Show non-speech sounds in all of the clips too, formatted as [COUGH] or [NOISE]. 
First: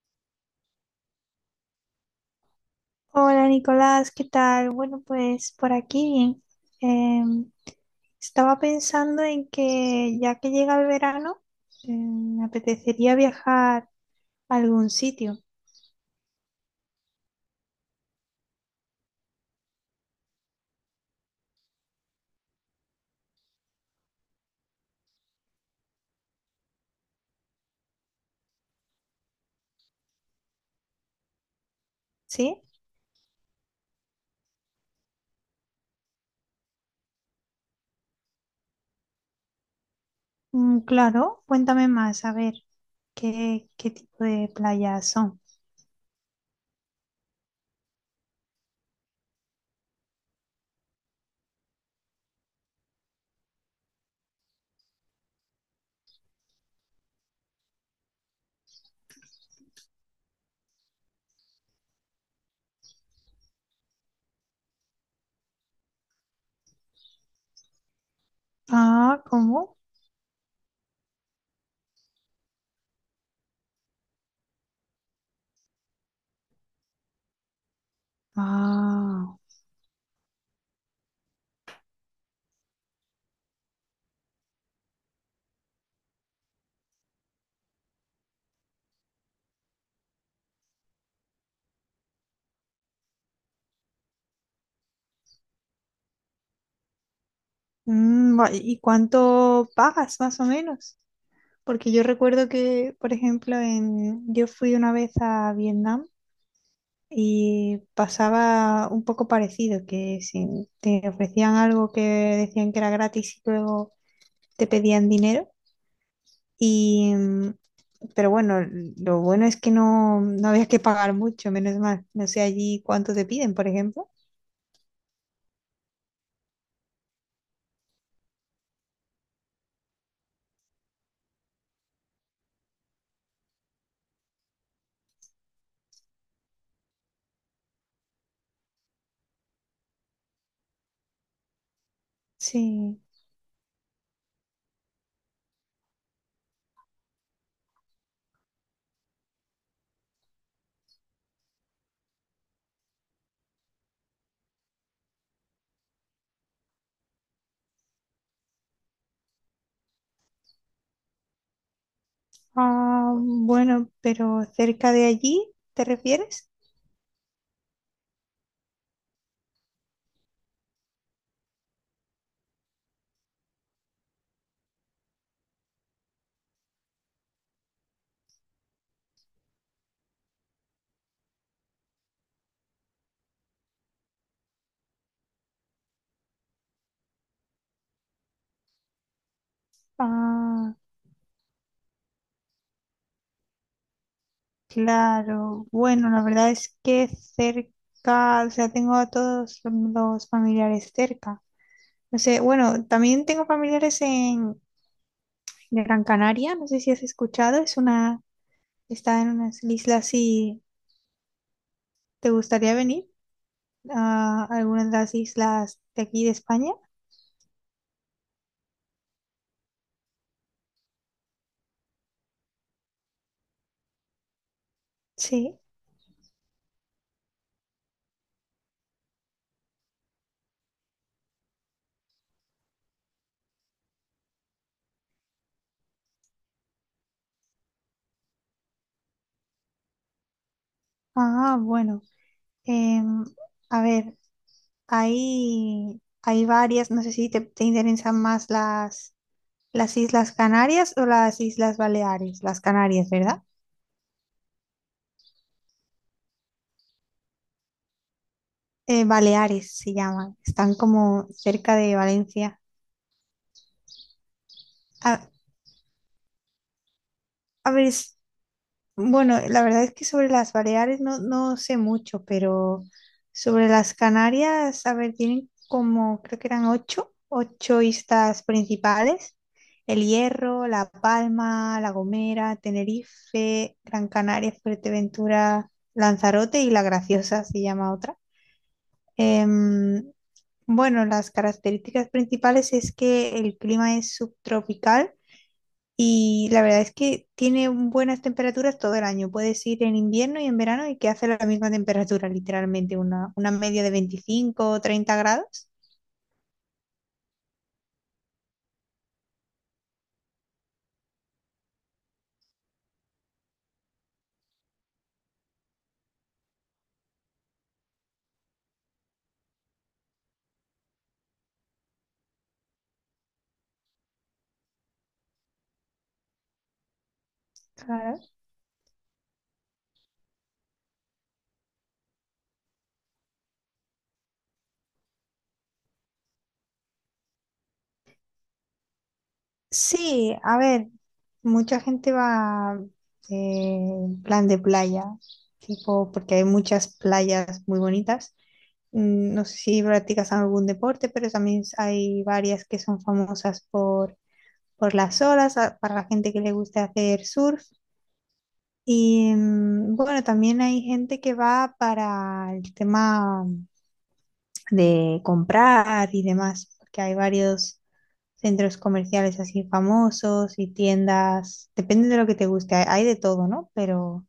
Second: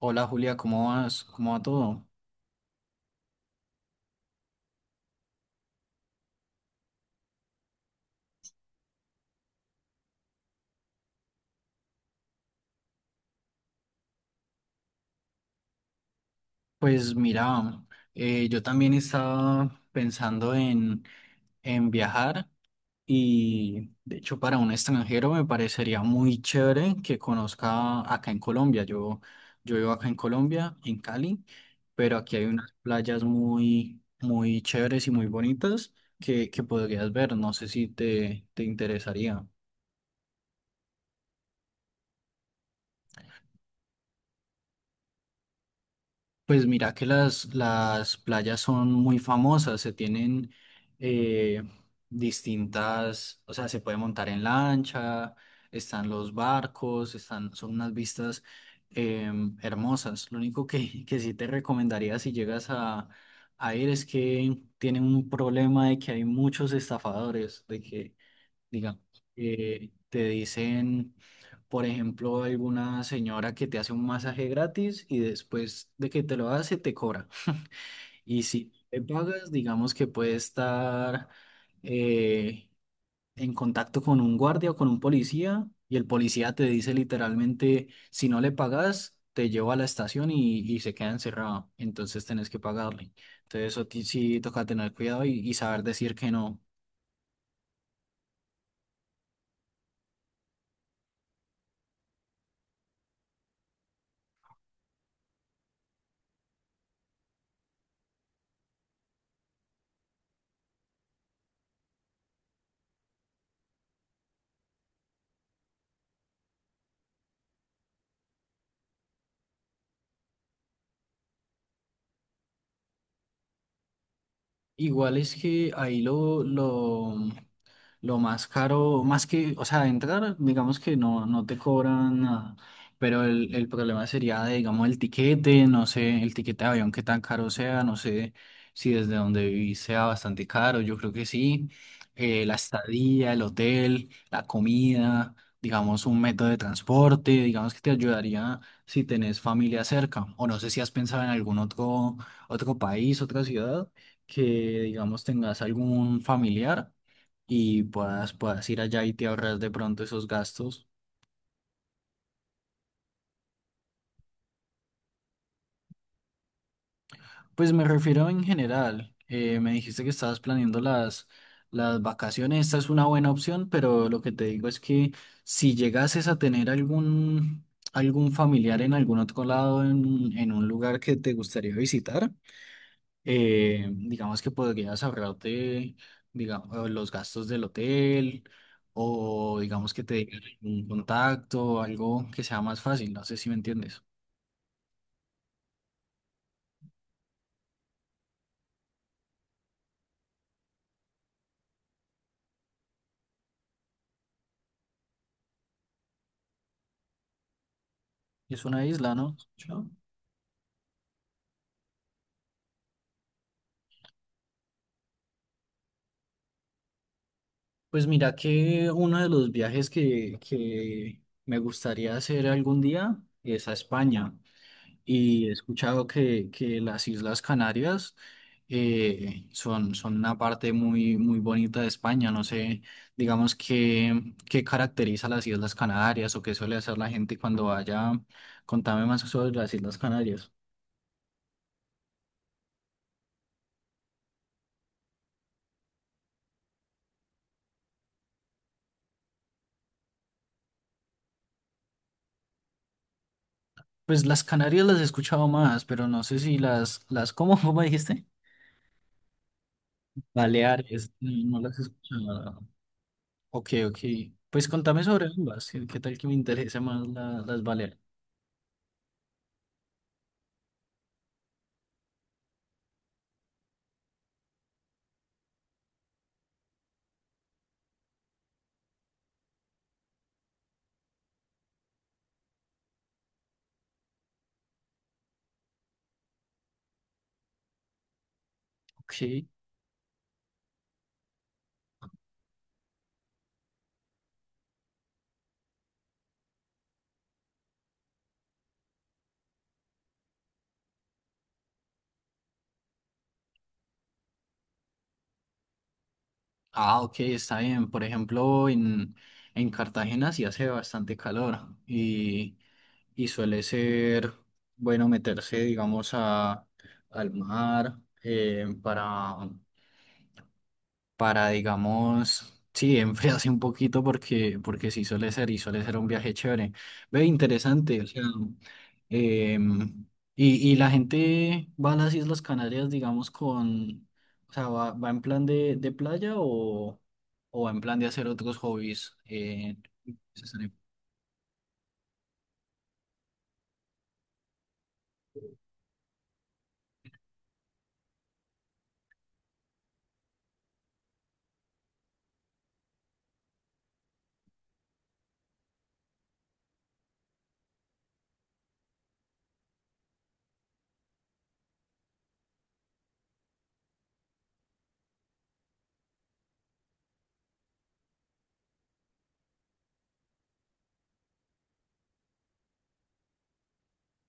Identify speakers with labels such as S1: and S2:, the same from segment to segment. S1: Hola Julia, ¿cómo vas? ¿Cómo va todo?
S2: Hola Nicolás, ¿qué tal? Bueno, pues por aquí bien. Em, Estaba pensando en que ya que llega el verano, me apetecería viajar a algún sitio.
S1: Pues mira, yo también estaba pensando en viajar y de hecho para un extranjero me parecería muy chévere que conozca acá en Colombia. Yo vivo acá en Colombia, en Cali, pero aquí hay
S2: ¿Sí?
S1: unas playas muy, muy chéveres y muy bonitas que podrías ver. No sé si te interesaría.
S2: Mm, claro, cuéntame más, a ver, ¿qué tipo de playas son?
S1: Pues mira que las playas son muy famosas, se tienen eh, distintas, o sea, se puede montar en lancha, están los barcos, están, son unas vistas eh, hermosas. Lo único que sí te recomendaría si llegas a ir es que tienen un problema de que hay muchos estafadores, de que digamos,
S2: Ah, ¿cómo?
S1: te dicen, por ejemplo, alguna señora que te hace un masaje gratis y después de que te lo hace, te cobra. Y si te
S2: Ah,
S1: pagas, digamos que puede estar eh, en contacto con un guardia o con un policía y el policía te dice literalmente, si no le pagas, te lleva a la estación y se queda encerrado. Entonces tenés que pagarle. Entonces eso sí toca tener cuidado y saber decir que no.
S2: ¿y cuánto pagas más o menos? Porque yo recuerdo que, por ejemplo, yo fui una vez a Vietnam. Y pasaba un poco parecido, que si te ofrecían algo que decían que era gratis y luego te pedían dinero. Y, pero bueno, lo bueno es que no, no había que pagar mucho, menos mal. No sé allí cuánto te piden, por ejemplo.
S1: Igual es que ahí lo más caro, más que, o sea, entrar, digamos que no te cobran nada, pero el problema sería, de, digamos, el tiquete, no sé, el tiquete de avión, qué tan caro sea, no sé si desde donde vivís sea bastante caro, yo creo que sí, la
S2: Sí.
S1: estadía, el hotel, la comida, digamos, un método de transporte, digamos que te ayudaría si tenés familia cerca, o no sé si has pensado en algún otro, otro país, otra ciudad que, digamos, tengas algún familiar y puedas ir allá y te ahorras de pronto esos gastos.
S2: Ah, bueno, pero cerca de allí, ¿te refieres?
S1: Pues me refiero en general. Me dijiste que estabas planeando las vacaciones. Esta es una buena opción, pero lo que te digo es que si llegases a tener algún, algún familiar en algún otro lado, en un lugar que te gustaría visitar. Digamos que podrías ahorrarte, digamos, los gastos del hotel o digamos que te digan
S2: Ah,
S1: un contacto algo que sea más fácil, no sé si me entiendes.
S2: claro. Bueno, la verdad es que cerca, o sea, tengo a todos los familiares cerca. No sé, bueno, también tengo familiares en Gran Canaria, no sé si has escuchado,
S1: Es una isla,
S2: está en
S1: ¿no?
S2: unas
S1: Yo-
S2: islas si te gustaría venir a alguna de las islas de aquí de España.
S1: Pues mira que uno de los viajes que me gustaría hacer algún día es a España. Y he
S2: Sí.
S1: escuchado que las Islas Canarias son una parte muy, muy bonita de España. No sé, digamos, qué caracteriza las Islas Canarias o qué suele hacer la gente cuando vaya. Contame más sobre las Islas Canarias.
S2: Ah, bueno. em, a ver, hay varias, no sé si te interesan más las Islas Canarias o las Islas Baleares, las Canarias, ¿verdad?
S1: Pues las Canarias las he escuchado más, pero no sé si ¿cómo, cómo dijiste?
S2: Baleares se llaman, están
S1: Baleares,
S2: como
S1: no no
S2: cerca
S1: las he
S2: de Valencia.
S1: escuchado. Ok, ok. Pues contame sobre
S2: A,
S1: ambas. ¿Qué, qué tal que me interesa más las
S2: a ver,
S1: Baleares?
S2: bueno, la verdad es que sobre las Baleares no, no sé mucho, pero sobre las Canarias, a ver, tienen como, creo que eran ocho islas principales. El Hierro, La Palma, La Gomera, Tenerife, Gran Canaria, Fuerteventura, Lanzarote y La Graciosa se llama otra.
S1: Ok.
S2: Em, bueno, las características principales es que el clima es subtropical y la verdad es que tiene buenas temperaturas todo el año. Puedes ir en invierno y en verano y que hace la misma temperatura, literalmente, una media de 25 o 30 grados.
S1: Ah, ok, está bien. Por ejemplo, en Cartagena sí hace bastante calor y suele ser bueno meterse, digamos, al mar eh, para, para, digamos, sí, [LAUGHS] enfriarse un poquito porque, porque sí suele ser y suele ser un viaje chévere. Ve, interesante, o
S2: Claro.
S1: sea, em, y la gente va a las Islas Canarias, digamos, con, o sea, va en plan de playa o va en plan de hacer otros hobbies.
S2: Sí, a ver, mucha gente va en plan de playa, tipo, porque hay muchas playas muy bonitas. Mm, no sé si practicas algún deporte, pero también hay varias que son famosas por las olas, para la gente que le gusta hacer surf. Y bueno, también hay gente que va para el tema de comprar y demás, porque hay varios centros comerciales así famosos y tiendas, depende de lo que te guste, hay de todo, ¿no? Pero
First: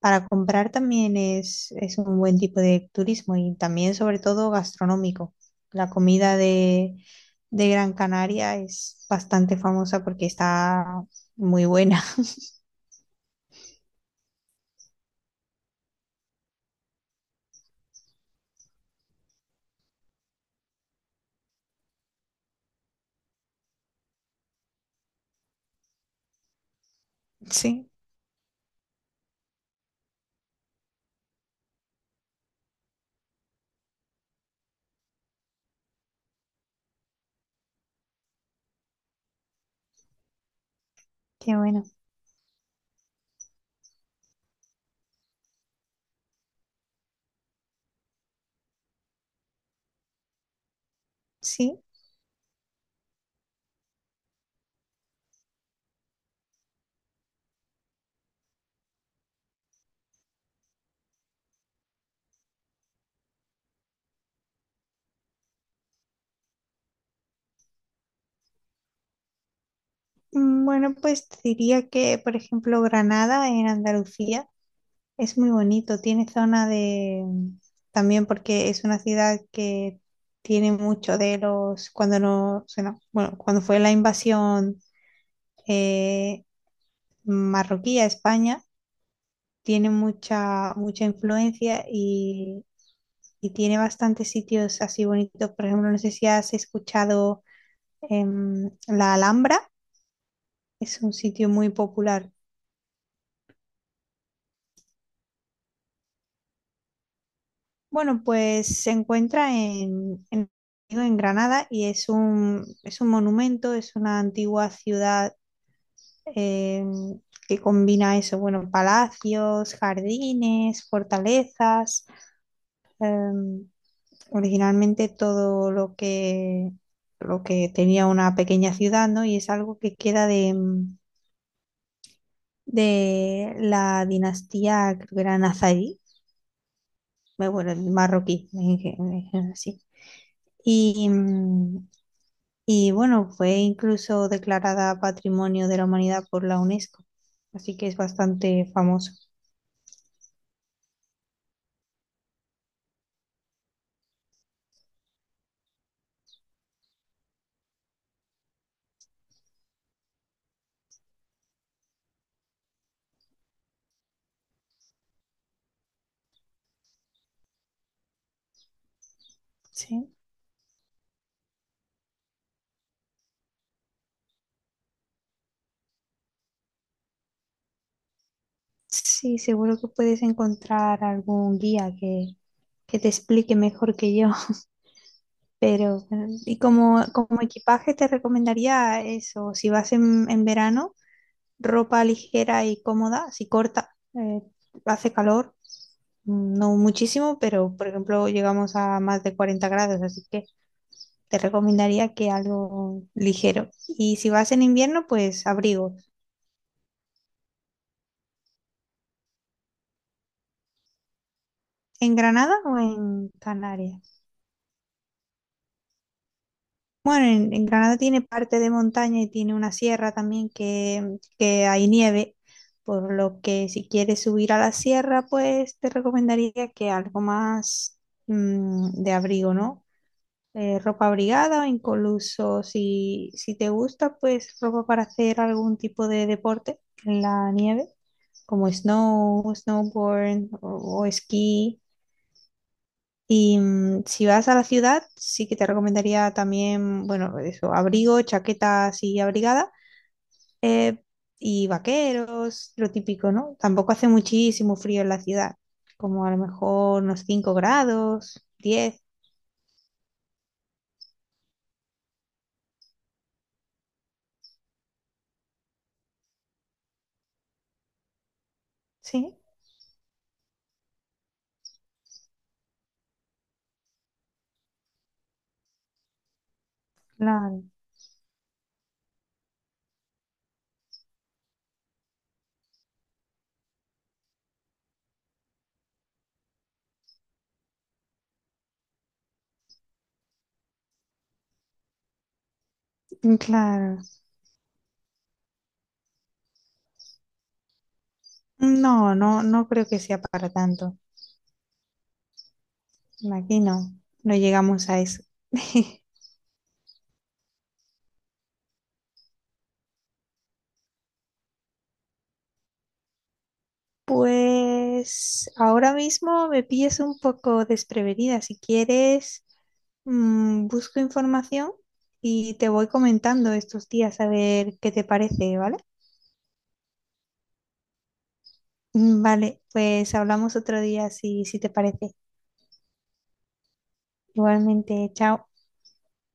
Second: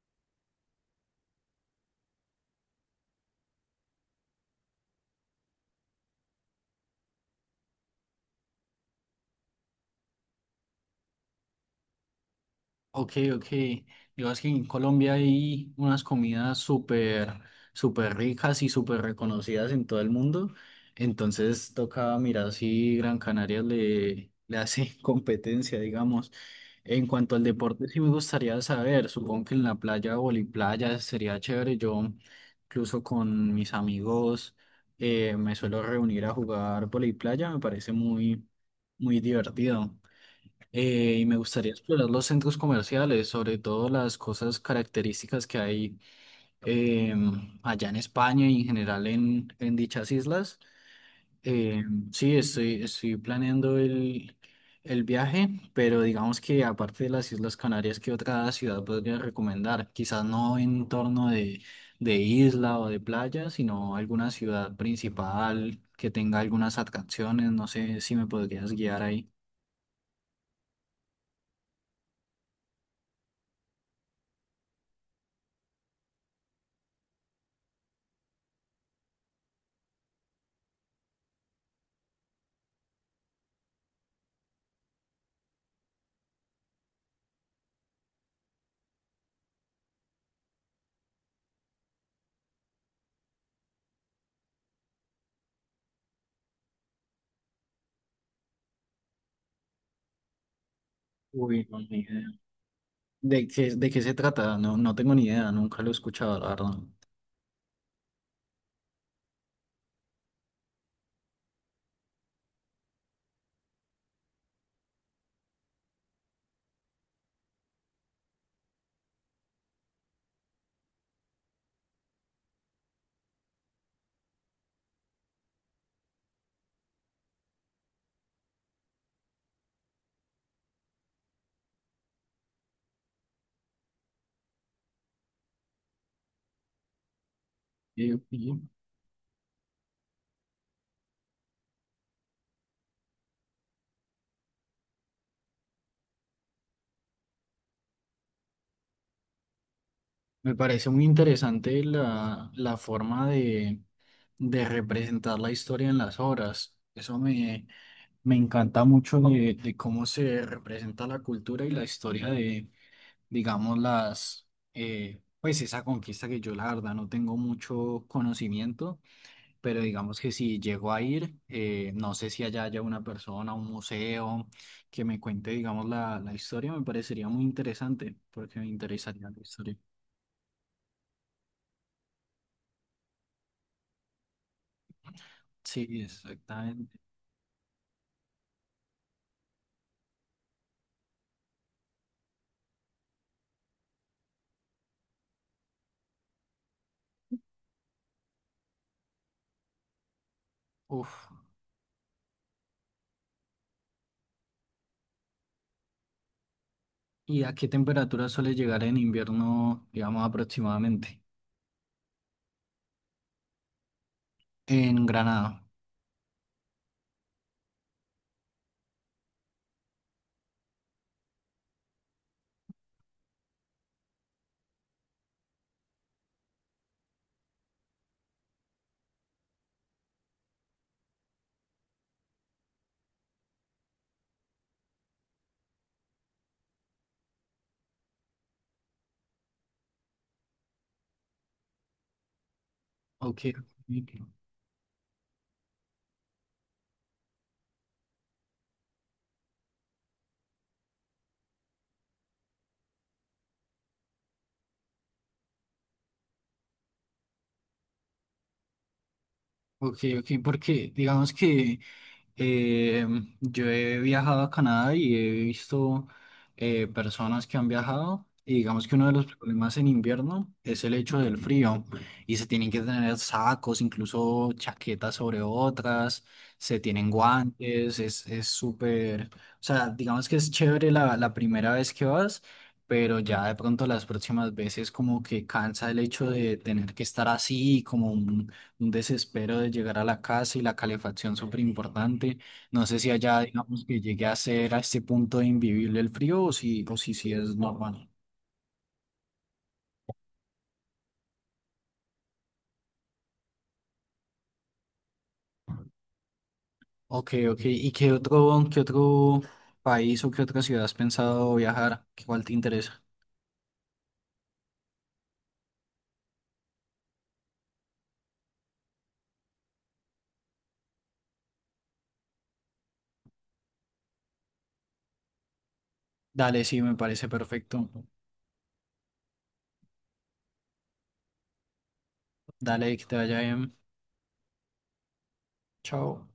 S2: para comprar también es un buen tipo de turismo y también sobre todo gastronómico. La comida de Gran Canaria es bastante famosa porque está muy buena. [LAUGHS]
S1: Ok, ok. Yo es que en Colombia hay unas comidas súper, súper ricas y súper reconocidas en todo el mundo. Entonces toca mirar si Gran Canaria le hace [LAUGHS] competencia, digamos. En cuanto al deporte,
S2: Sí,
S1: sí me gustaría saber. Supongo que en la playa, voliplaya, sería chévere. Yo, incluso con mis amigos, me suelo reunir a jugar voliplaya. Me parece muy, muy divertido. Y me
S2: qué
S1: gustaría
S2: bueno.
S1: explorar los centros comerciales, sobre todo las cosas características que hay allá en España y en general en dichas islas.
S2: Sí.
S1: Sí, estoy planeando el viaje, pero digamos que aparte de las Islas Canarias, ¿qué otra ciudad podría recomendar? Quizás no en torno de isla o de playa, sino alguna ciudad principal que tenga algunas atracciones. No sé si me podrías guiar ahí.
S2: Bueno, pues te diría que, por ejemplo, Granada en Andalucía es muy bonito. Tiene zona de, también porque es una ciudad que tiene mucho de los. Cuando no, o sea, no, bueno, cuando fue la invasión eh, marroquí a España, tiene mucha influencia y tiene bastantes sitios así bonitos. Por ejemplo, no sé si has escuchado la Alhambra. Es un sitio
S1: Uy,
S2: muy
S1: no, ni idea.
S2: popular.
S1: De qué se trata? No, no tengo ni idea, nunca lo he escuchado, la verdad.
S2: Bueno, pues se encuentra en, en Granada y es un monumento, es una antigua ciudad eh, que combina eso, bueno, palacios, jardines, fortalezas, eh, originalmente todo lo que tenía una pequeña ciudad, ¿no? Y es algo que queda de la dinastía, creo que era nazarí, bueno, el
S1: Eh,
S2: marroquí,
S1: y
S2: sí. Y, mm, Y bueno, fue incluso declarada Patrimonio de la Humanidad por la UNESCO, así que es bastante famoso.
S1: Me parece muy interesante la forma de representar la historia en las obras. Eso me encanta mucho de cómo se representa la cultura y la historia de, digamos, las, pues esa conquista que yo la verdad no tengo mucho conocimiento, pero
S2: Sí,
S1: digamos que si llego a ir, no sé si allá haya una persona, un museo que me cuente, digamos, la historia, me parecería muy interesante, porque me interesaría
S2: sí,
S1: la historia.
S2: seguro que puedes encontrar algún guía que te explique mejor que yo. [LAUGHS]
S1: Sí,
S2: Pero bueno, y
S1: exactamente.
S2: como equipaje te recomendaría eso, si vas en verano, ropa ligera y cómoda, si corta, hace calor, no muchísimo, pero por ejemplo llegamos a más de 40 grados, así que
S1: Uf.
S2: te recomendaría que algo ligero. Y si vas en invierno, pues abrigo.
S1: ¿Y a qué temperatura suele llegar en invierno, digamos, aproximadamente?
S2: ¿En Granada o en Canarias?
S1: En Granada.
S2: Bueno, en Granada tiene parte de montaña y tiene una sierra también que hay nieve, por lo que si quieres subir a la sierra, pues te recomendaría que algo más, de abrigo, ¿no? Ropa abrigada, incluso si te gusta, pues ropa para hacer algún tipo de deporte en la nieve, como snowboard o esquí.
S1: Ok,
S2: Y
S1: ok,
S2: si vas a la ciudad, sí que te recomendaría también, bueno, eso, abrigo, chaqueta así abrigada, eh, y vaqueros, lo típico, ¿no? Tampoco hace muchísimo frío en la ciudad, como a lo mejor unos 5 grados, 10.
S1: ok, ok, porque digamos que Eh, yo he viajado a Canadá y he visto personas que han viajado y digamos que uno de los
S2: Sí,
S1: problemas en invierno es el hecho del frío y se tienen que tener sacos, incluso chaquetas sobre otras, se tienen
S2: claro,
S1: guantes, es súper, o sea, digamos que es chévere la primera vez que vas, pero ya de pronto las próximas veces como que cansa el hecho de tener que estar así como un desespero de llegar a la casa y la calefacción súper importante. No sé si allá, digamos,
S2: claro.
S1: que llegue a ser a este punto de invivible el frío o si, sí es normal.
S2: No, no, no creo que sea para tanto. Aquí no, no llegamos a eso. [LAUGHS]
S1: Ok, ok. ¿Y qué otro país o qué otra ciudad has pensado viajar? ¿Cuál te interesa?
S2: Pues ahora mismo me pillas un poco desprevenida. Si quieres, busco información y te voy comentando estos días a ver qué te parece, ¿vale? [LAUGHS]
S1: Dale, sí, me parece perfecto.
S2: Mm, vale, pues hablamos otro día si te parece.
S1: Dale, que te vaya bien.
S2: Igualmente, chao.
S1: Chao.